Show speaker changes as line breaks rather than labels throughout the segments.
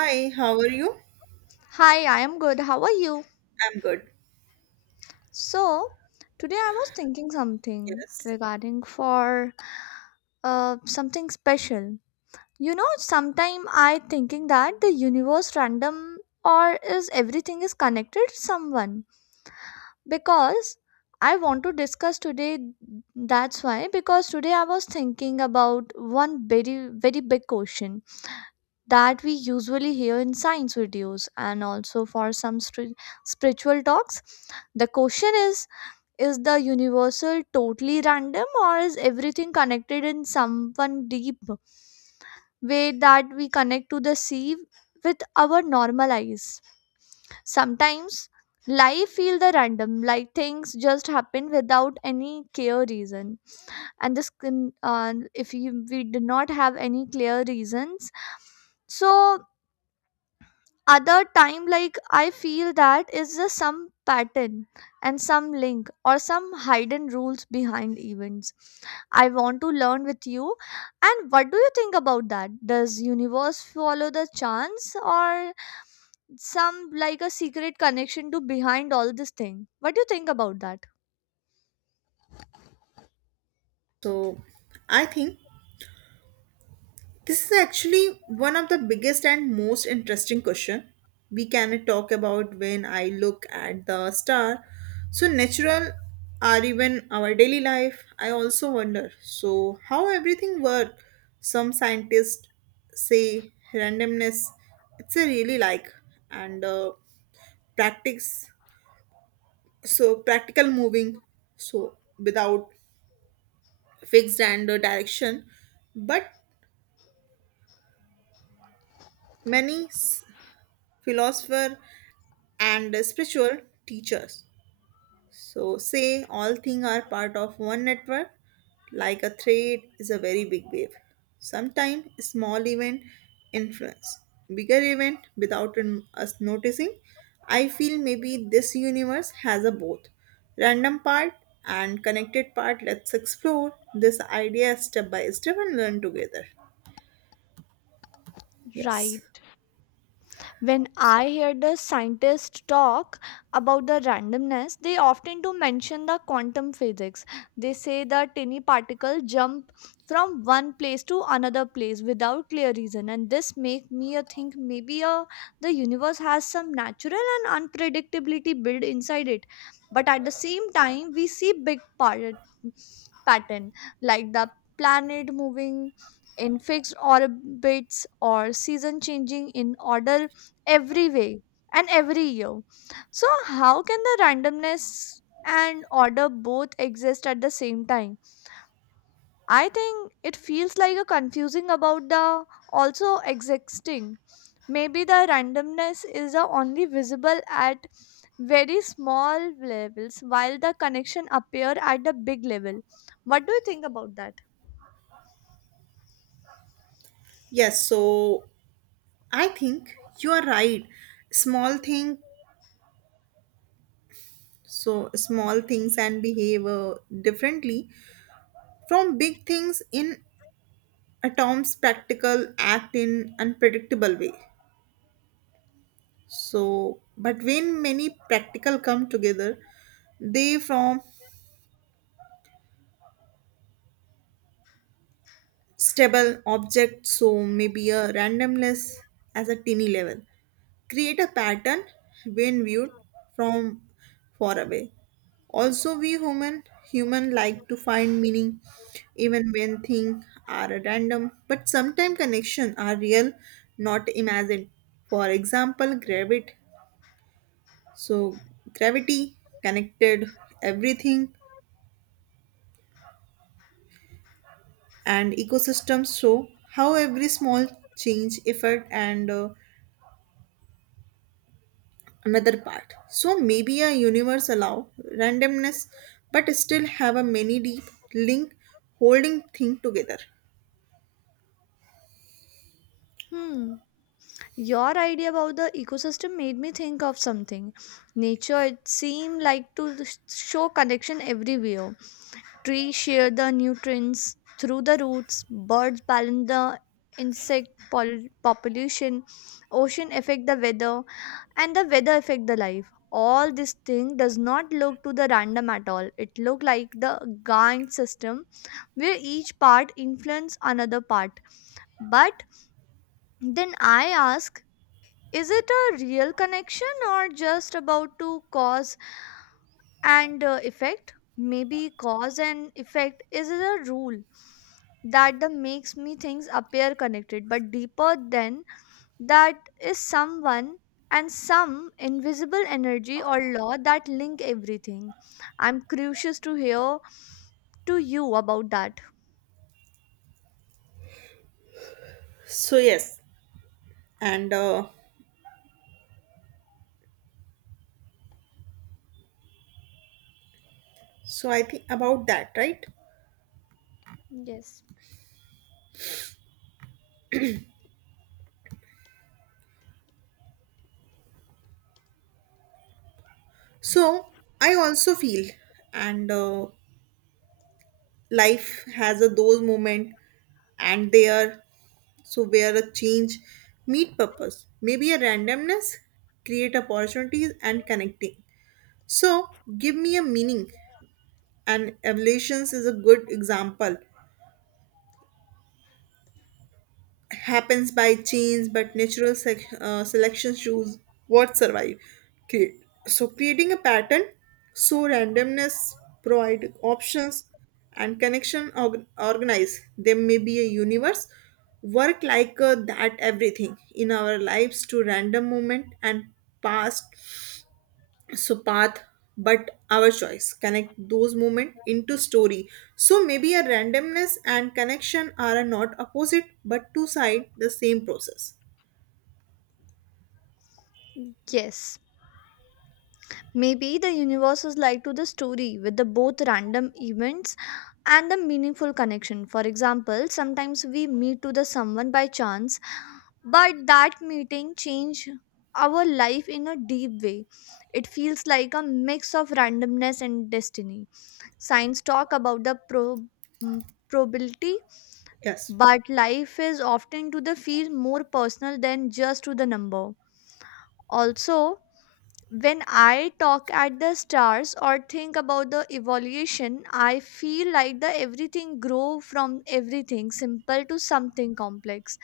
Hi, how are you?
Hi, I am good. How are you?
I'm good.
So, today I was thinking something
Yes.
regarding for something special. Sometime I thinking that the universe random or is everything is connected to someone because I want to discuss today, that's why, because today I was thinking about one very very big question that we usually hear in science videos and also for some spiritual talks. The question is the universal totally random or is everything connected in some one deep way that we connect to the sea with our normal eyes? Sometimes life feel the random, like things just happen without any clear reason, and this can if you, we do not have any clear reasons. So other time like I feel that is just some pattern and some link or some hidden rules behind events. I want to learn with you. And what do you think about that? Does universe follow the chance or some like a secret connection to behind all this thing? What do you think about that?
So, I think this is actually one of the biggest and most interesting question we can talk about when I look at the star. So natural or even our daily life, I also wonder. So how everything work? Some scientists say randomness. It's a really like and practice. So practical moving. So without fixed and direction, but many philosopher and spiritual teachers so say all things are part of one network, like a thread is a very big wave. Sometimes small event influence bigger event without us noticing. I feel maybe this universe has a both random part and connected part. Let's explore this idea step by step and learn together. Yes.
Right. When I hear the scientists talk about the randomness, they often do mention the quantum physics. They say the tiny particle jump from one place to another place without clear reason, and this make me a think maybe a, the universe has some natural and unpredictability built inside it. But at the same time, we see big part, pattern like the planet moving in fixed orbits or season changing in order every way and every year. So, how can the randomness and order both exist at the same time? I think it feels like a confusing about the also existing. Maybe the randomness is the only visible at very small levels while the connection appear at the big level. What do you think about that?
Yes, so I think you are right. Small thing, so small things and behave differently from big things. In atoms, practical act in unpredictable way. So, but when many practical come together, they form stable object. So maybe a randomness as a tiny level create a pattern when viewed from far away. Also, we human like to find meaning even when things are random, but sometimes connection are real, not imagined. For example, gravity. So gravity connected everything, and ecosystems show how every small change, effort, and another part. So maybe a universe allow randomness but still have a many deep link holding thing together.
Hmm. Your idea about the ecosystem made me think of something. Nature, it seemed like to show connection everywhere. Trees share the nutrients through the roots, birds balance the insect population, ocean affect the weather, and the weather affect the life. All this thing does not look to the random at all. It look like the giant system where each part influence another part. But then I ask, is it a real connection or just about to cause and effect? Maybe cause and effect is a rule that the makes me things appear connected, but deeper than that is someone and some invisible energy or law that link everything. I'm curious to hear to you about that.
So yes, and so I think about that, right?
Yes,
So I also feel, and life has a those moment, and there, so where a change meet purpose. Maybe a randomness create opportunities and connecting, so give me a meaning. And evolutions is a good example, happens by genes, but natural selection choose what survive, create, so creating a pattern. So randomness provide options and connection organize. There may be a universe work like that. Everything in our lives to random moment and past, so path, but our choice connect those moment into story. So maybe a randomness and connection are not opposite but two side the same process.
yes, maybe the universe is like to the story with the both random events and the meaningful connection. For example, sometimes we meet to the someone by chance, but that meeting changed our life in a deep way. It feels like a mix of randomness and destiny. Science talk about the probability,
Yes.
but life is often to the feel more personal than just to the number. Also, when I talk at the stars or think about the evolution, I feel like the everything grow from everything simple to something complex.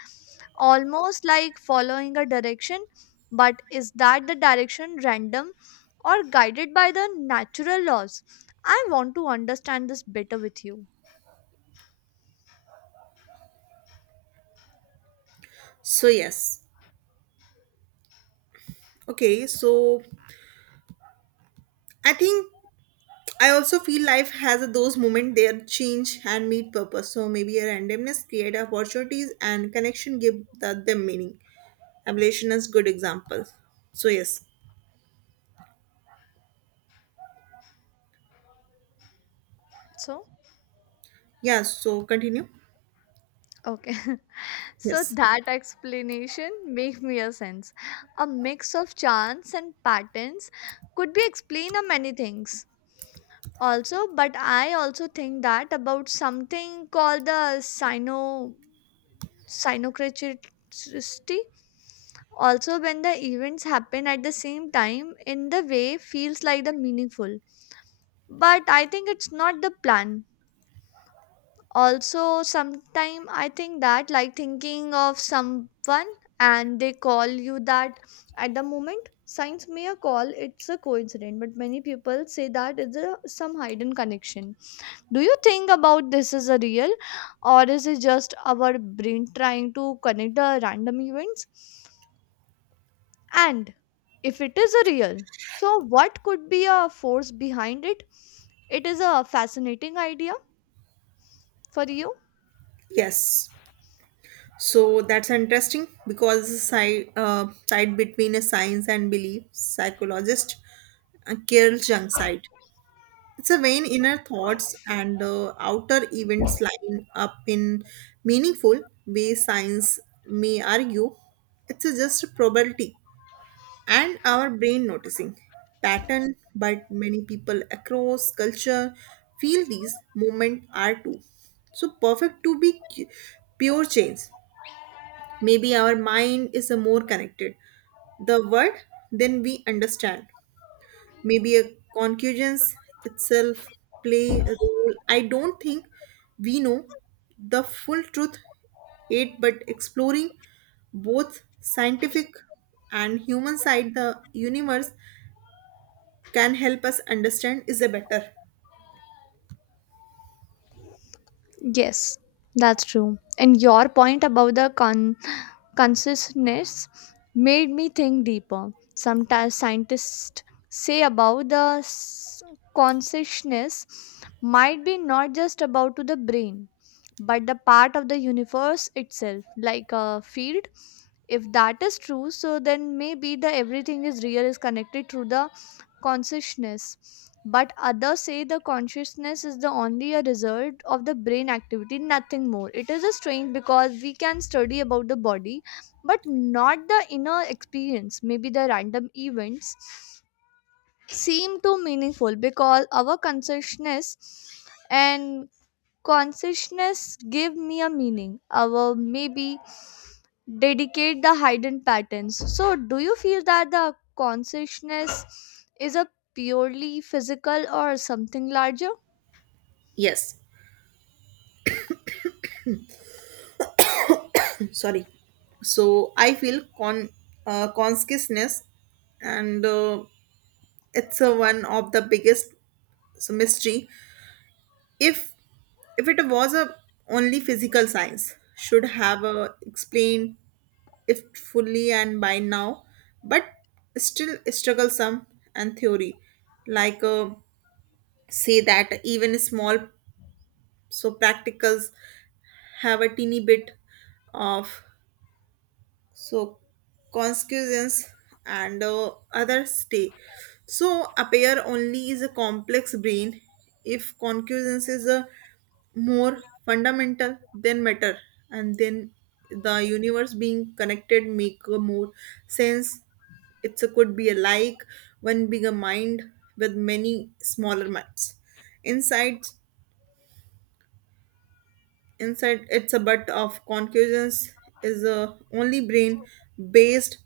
Almost like following a direction, but is that the direction random or guided by the natural laws? I want to understand this better with you.
So yes, okay, so I think I also feel life has those moment, their change and meet purpose. So maybe a randomness create opportunities and connection give them meaning. Ablation is good example. So yes.
So,
Yeah, so continue.
okay. So
Yes.
that explanation make mere sense. A mix of chance and patterns could be explained of many things. Also, but I also think that about something called the sino synchronicity. Also, when the events happen at the same time in the way feels like the meaningful. But I think it's not the plan. Also sometime I think that like thinking of someone and they call you that at the moment, signs may a call it's a coincidence, but many people say that it's a some hidden connection. Do you think about this is a real, or is it just our brain trying to connect the random events? And if it is a real, so what could be a force behind it? It is a fascinating idea for you.
Yes, so that's interesting because the side between a science and belief, psychologist Carol Jung side. It's a vain inner thoughts and outer events line up in meaningful way. Science may argue it's a just a probability and our brain noticing pattern, but many people across culture feel these movement are too. So perfect to be pure change. Maybe our mind is a more connected the word then we understand. Maybe a concussions itself play a role. I don't think we know the full truth it, but exploring both scientific and human side the universe can help us understand is a better.
Yes, that's true. And your point about the consciousness made me think deeper. Sometimes scientists say about the consciousness might be not just about to the brain, but the part of the universe itself, like a field. If that is true, so then maybe the everything is real is connected through the consciousness. But others say the consciousness is the only a result of the brain activity, nothing more. It is a strange because we can study about the body but not the inner experience. Maybe the random events seem too meaningful because our consciousness and consciousness give me a meaning, or maybe dedicate the hidden patterns. So do you feel that the consciousness is a purely physical or something larger?
Yes. Sorry, so I feel consciousness, and it's a one of the biggest so mystery. If it was a only physical, science should have a explained it fully and by now, but still struggle some. And theory like say that even small so practicals have a teeny bit of so consequences, and other stay so appear only is a complex brain. If consequences is a more fundamental than matter, and then the universe being connected make a more sense. It's a could be a like one bigger mind with many smaller minds inside it's a. But of concussions is a only brain based,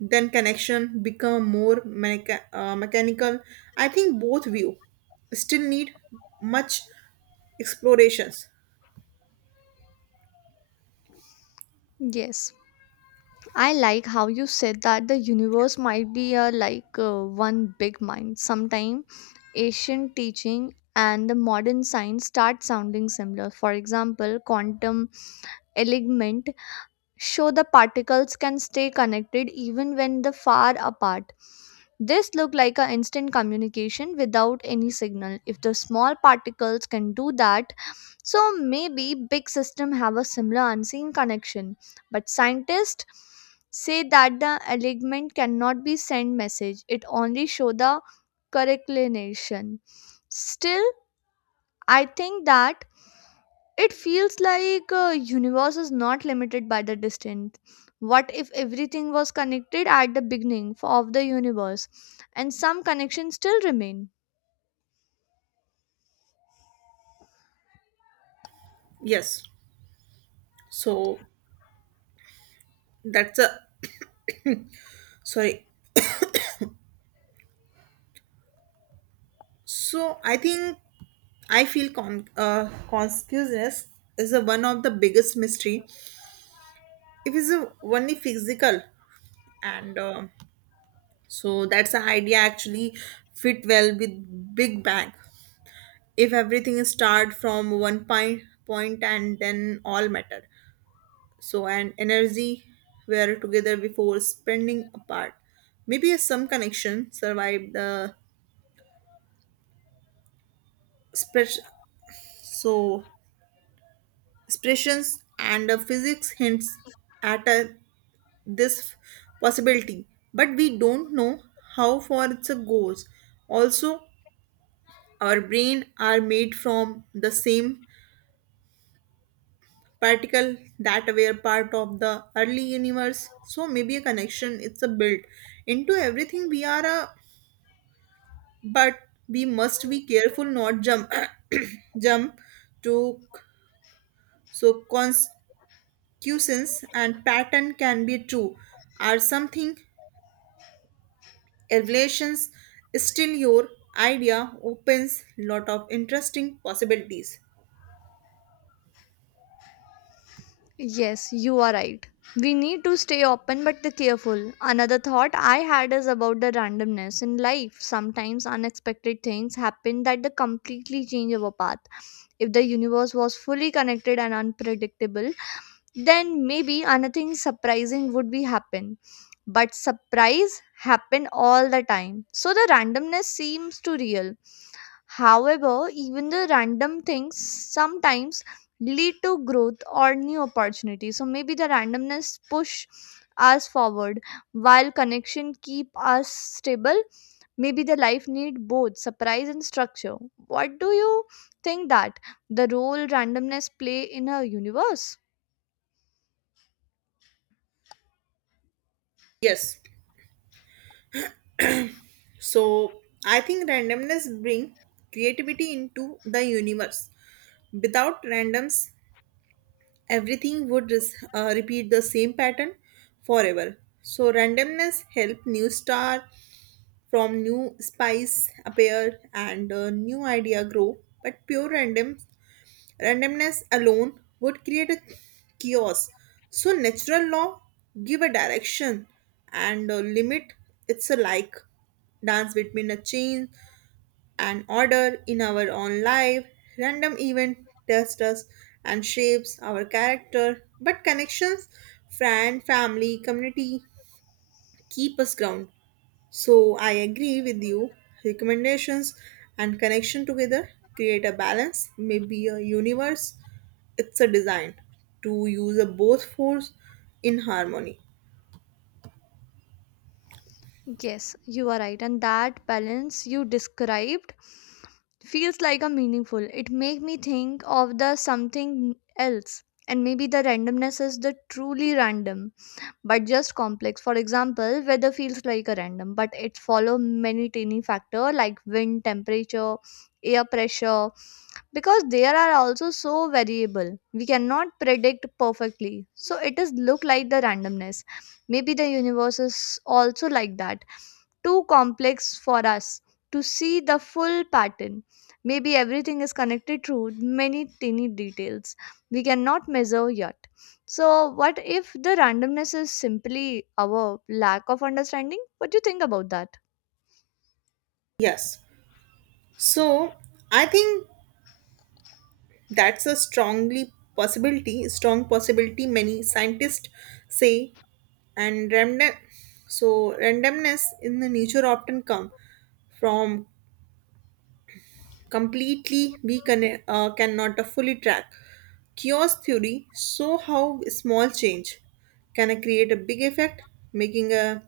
then connection become more mechanical. I think both view still need much explorations.
Yes, I like how you said that the universe might be a like one big mind. Sometime Asian teaching and the modern science start sounding similar. For example, quantum element show the particles can stay connected even when they far apart. This look like an instant communication without any signal. If the small particles can do that, so maybe big system have a similar unseen connection. But scientists say that the alignment cannot be send message. It only show the correlation. Still, I think that it feels like universe is not limited by the distance. What if everything was connected at the beginning of the universe and some connections still remain?
Yes. So that's a, sorry, so I think I feel consciousness is a one of the biggest mystery. If it's a only physical, and so that's the idea actually fit well with big bang. If everything start from one point and then all matter so and energy were together before spending apart, maybe a some connection survived the express, so expressions. And the physics hints at a this possibility, but we don't know how far it goes. Also, our brain are made from the same particle that were part of the early universe, so maybe a connection it's a built into everything we are a. But we must be careful not jump jump to so consequences, and pattern can be true are something revelations. Still, your idea opens lot of interesting possibilities.
Yes, you are right. We need to stay open but the careful. Another thought I had is about the randomness in life. Sometimes unexpected things happen that they completely change our path. If the universe was fully connected and unpredictable, then maybe anything surprising would be happen. But surprise happen all the time, so the randomness seems to real. However, even the random things sometimes lead to growth or new opportunities, so maybe the randomness push us forward while connection keep us stable. Maybe the life need both surprise and structure. What do you think that the role randomness play in a universe?
Yes, so I think randomness bring creativity into the universe. Without randoms, everything would repeat the same pattern forever. So randomness help new star from new spice appear, and new idea grow. But pure randomness alone would create a chaos. So natural law give a direction and limit. It's a like dance between a chain and order in our own life. Random event tests us and shapes our character, but connections, friend, family, community keep us ground. So I agree with you. Recommendations and connection together create a balance, maybe a universe. It's a design to use a both force in harmony.
Yes, you are right. And that balance you described feels like a meaningful. It make me think of the something else. And maybe the randomness is the truly random, but just complex. For example, weather feels like a random, but it follow many tiny factor like wind, temperature, air pressure, because there are also so variable. We cannot predict perfectly. So it is look like the randomness. Maybe the universe is also like that, too complex for us to see the full pattern. Maybe everything is connected through many tiny details we cannot measure yet. So, what if the randomness is simply our lack of understanding? What do you think about that?
Yes. So I think that's a strongly possibility, strong possibility. Many scientists say, and random, so randomness in the nature often come from completely we can, cannot fully track. Chaos theory show how small change can create a big effect, making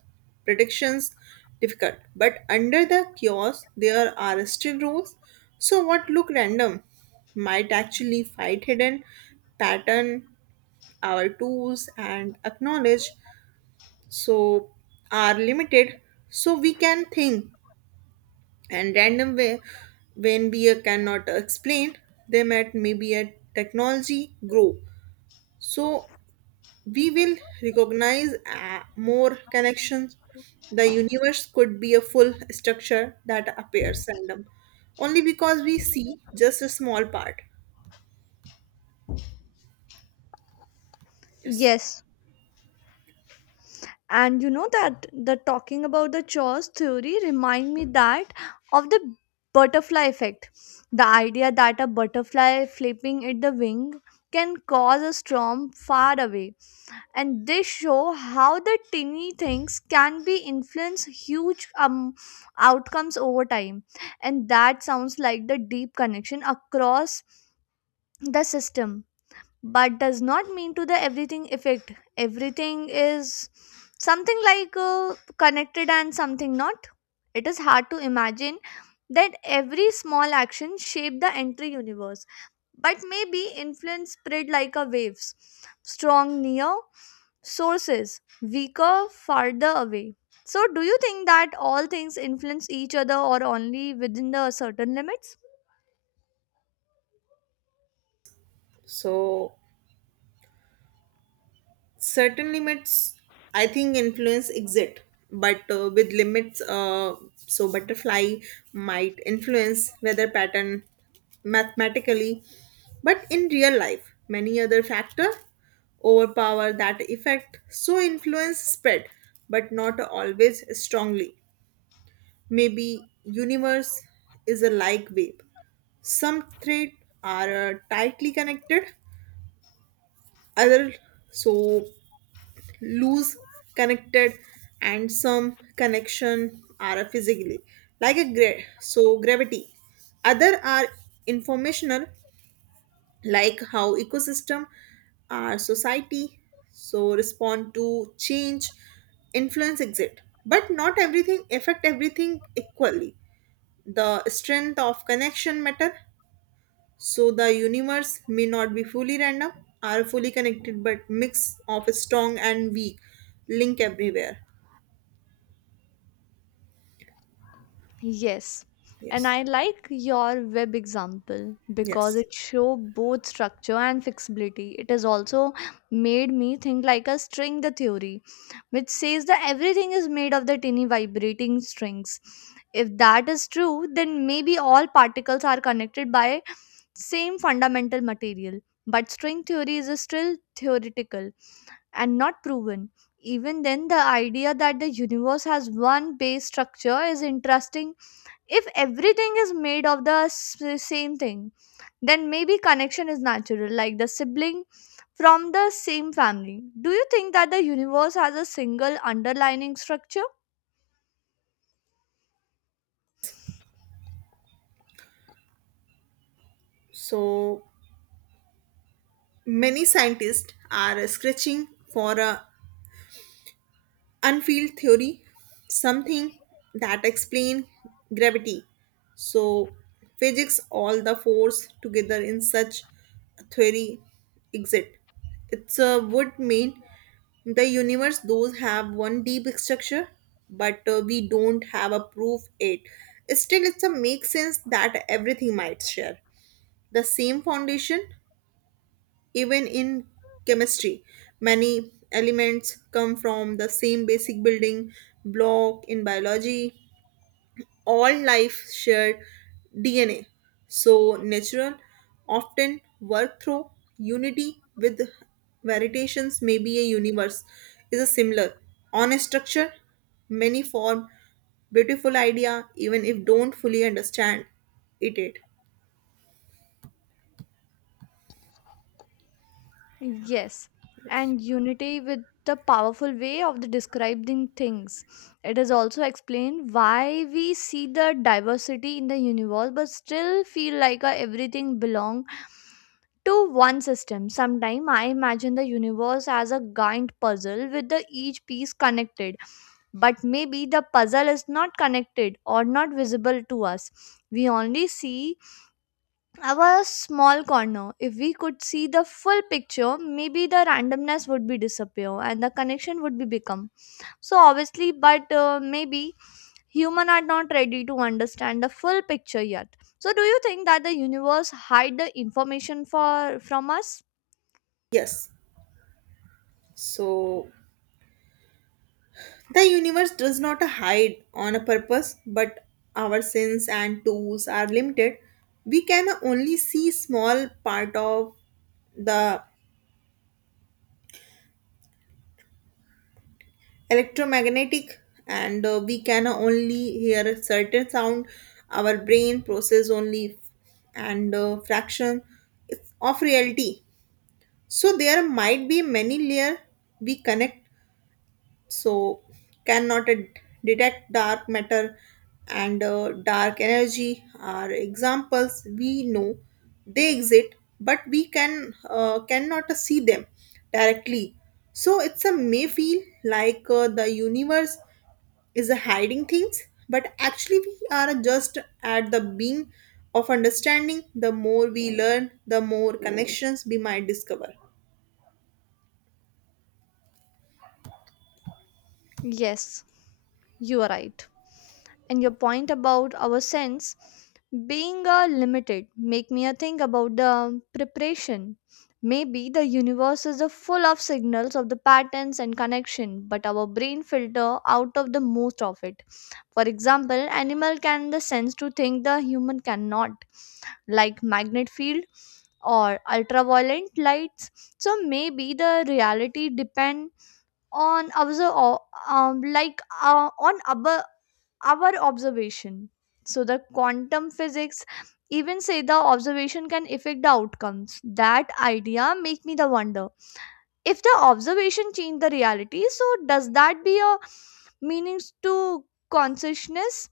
predictions difficult. But under the chaos, there are still rules. So what look random might actually fight hidden pattern. Our tools and acknowledge so are limited. So we can think and random way when beer cannot explain them. At maybe at technology grow, so we will recognize more connections. The universe could be a full structure that appears random only because we see just a small part. Yes.
Yes, and you know that the talking about the chores theory remind me that of the butterfly effect, the idea that a butterfly flipping at the wing can cause a storm far away, and they show how the tiny things can be influence huge outcomes over time. And that sounds like the deep connection across the system, but does not mean to the everything effect everything. Is something like connected and something not. It is hard to imagine that every small action shape the entire universe, but maybe influence spread like a waves, strong near sources, weaker farther away. So do you think that all things influence each other or only within the certain limits?
So certain limits, I think influence exit, but with limits. So butterfly might influence weather pattern mathematically, but in real life many other factor overpower that effect. So influence spread but not always strongly. Maybe universe is a like wave. Some threads are tightly connected, other so loose connected. And some connection are physically like a so gravity, other are informational, like how ecosystem, our society so respond to change. Influence exit but not everything affect everything equally. The strength of connection matter, so the universe may not be fully random or fully connected, but mix of strong and weak link everywhere.
Yes. And
Yes.
I like your web example because
Yes.
it show both structure and flexibility. It has also made me think like a string the theory, which says that everything is made of the tiny vibrating strings. If that is true, then maybe all particles are connected by same fundamental material. But string theory is still theoretical and not proven. Even then, the idea that the universe has one base structure is interesting. If everything is made of the same thing, then maybe connection is natural like the sibling from the same family. Do you think that the universe has a single underlining structure?
So many scientists are scratching for a unfield theory, something that explain gravity, so physics all the force together. In such a theory exist, it's would mean the universe those have one deep structure, but we don't have a proof it. Still, it's a make sense that everything might share the same foundation. Even in chemistry, many elements come from the same basic building block. In biology, all life shared DNA, so natural often work through unity with variations. Maybe a universe is a similar on a structure, many form. Beautiful idea, even if don't fully understand it.
Yes, and unity with the powerful way of the describing things. It is also explained why we see the diversity in the universe but still feel like everything belong to one system. Sometimes I imagine the universe as a giant puzzle with the each piece connected, but maybe the puzzle is not connected or not visible to us. We only see our small corner. If we could see the full picture, maybe the randomness would be disappear and the connection would be become. So obviously, but maybe human are not ready to understand the full picture yet. So do you think that the universe hide the information for from us?
Yes, so the universe does not hide on a purpose, but our sins and tools are limited. We can only see small part of the electromagnetic, and we can only hear a certain sound. Our brain process only, and fraction of reality. So there might be many layer we connect so cannot detect. Dark matter and dark energy are examples. We know they exist, but we can, cannot see them directly. So it's a may feel like the universe is a hiding things, but actually we are just at the being of understanding. The more we learn, the more connections we might discover.
Yes, you are right. And your point about our sense being limited make me a think about the preparation. Maybe the universe is a full of signals of the patterns and connection, but our brain filter out of the most of it. For example, animal can the sense to think the human cannot, like magnet field or ultraviolet lights. So maybe the reality depend on observe like on our observation. So the quantum physics even say the observation can affect the outcomes. That idea make me the wonder, if the observation change the reality, so does that be a meanings to consciousness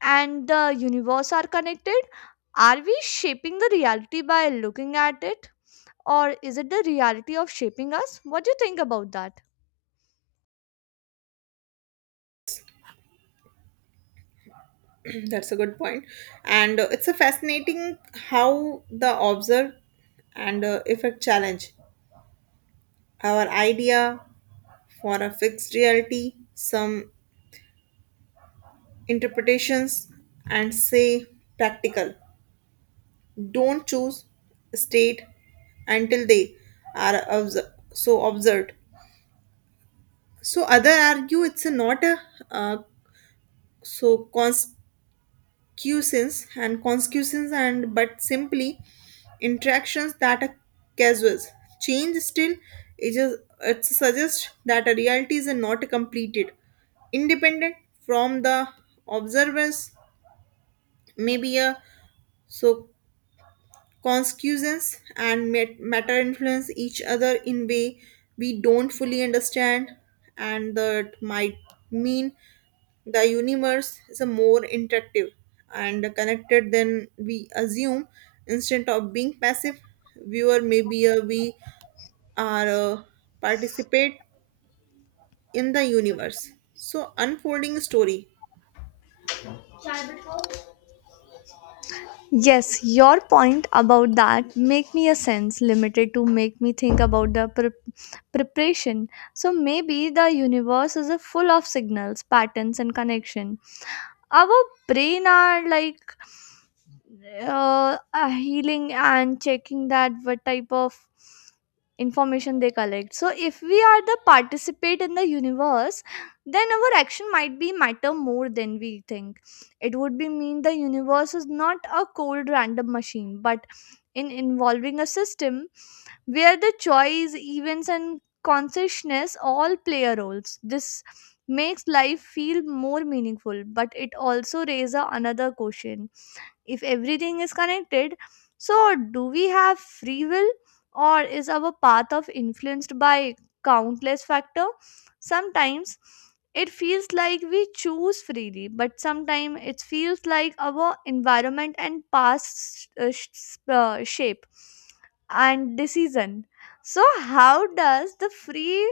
and the universe are connected? Are we shaping the reality by looking at it, or is it the reality of shaping us? What do you think about that?
That's a good point. And it's a fascinating how the observe and effect challenge our idea for a fixed reality. Some interpretations and say practical don't choose state until they are observed. So other argue it's a not a uh, so constant quiescence and consciousness and but simply interactions that are casual. Change still is just, it suggests that a reality is not completed, independent from the observers. Maybe a so consciousness and matter influence each other in way we don't fully understand, and that might mean the universe is a more interactive and connected than we assume. Instead of being passive viewer, maybe we are, participate in the universe. So unfolding story.
Yes, your point about that make me a sense limited to make me think about the preparation. So maybe the universe is a full of signals, patterns and connection. Our brain are like healing and checking that what type of information they collect. So if we are the participate in the universe, then our action might be matter more than we think. It would be mean the universe is not a cold random machine but in involving a system where the choice, events, and consciousness all play a roles. This makes life feel more meaningful, but it also raises another question, if everything is connected, so do we have free will, or is our path of influenced by countless factor? Sometimes it feels like we choose freely, but sometimes it feels like our environment and past shape and decision. So how does the free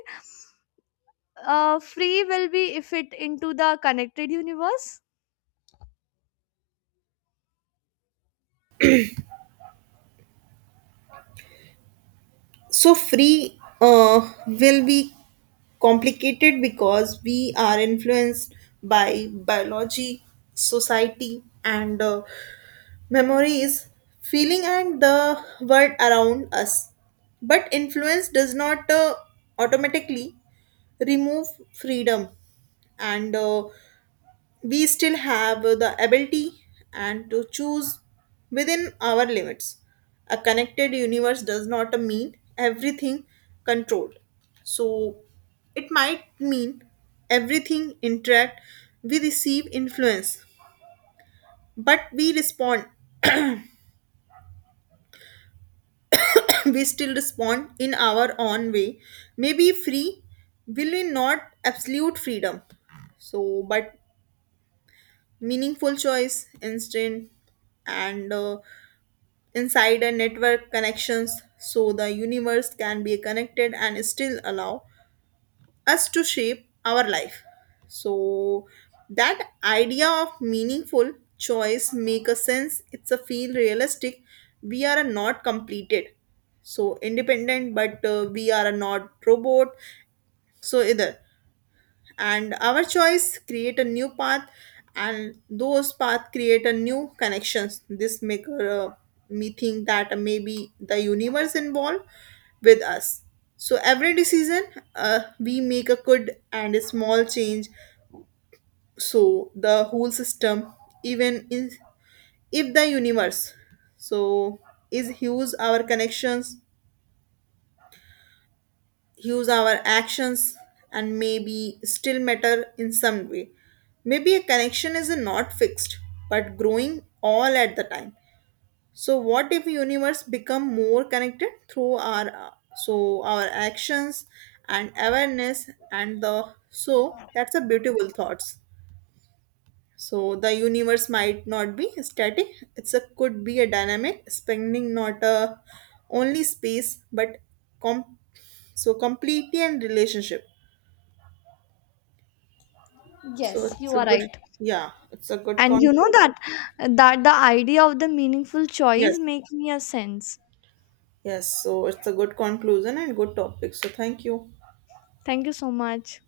uh, free will be if it into the connected universe?
So free will be complicated because we are influenced by biology, society, and memories, feeling, and the world around us. But influence does not automatically remove freedom, and we still have the ability and to choose within our limits. A connected universe does not mean everything controlled. So it might mean everything interact. We receive influence, but we respond. We still respond in our own way. Maybe free will we not absolute freedom, so, but meaningful choice instant, and insider network connections. So the universe can be connected and still allow us to shape our life. So that idea of meaningful choice make a sense. It's a feel realistic. We are not completed so independent, but we are not robot so either. And our choice create a new path, and those path create a new connections. This make me think that maybe the universe involved with us. So every decision we make a good and a small change so the whole system, even in, if the universe so is huge. Our connections use our actions and maybe still matter in some way. Maybe a connection is not fixed but growing all at the time. So what if universe become more connected through our so our actions and awareness, and the so that's a beautiful thoughts. So the universe might not be static. It's a could be a dynamic, spanning not a only space but com- completely and relationship. So
Yes,
it's
you
a
are
good.
right.
Yeah, it's a good
And you know that
conclusion.
that the idea of the meaningful choice
Yes.
make me a sense.
Yes, so it's a good conclusion and good topic. So thank you.
Thank you so much.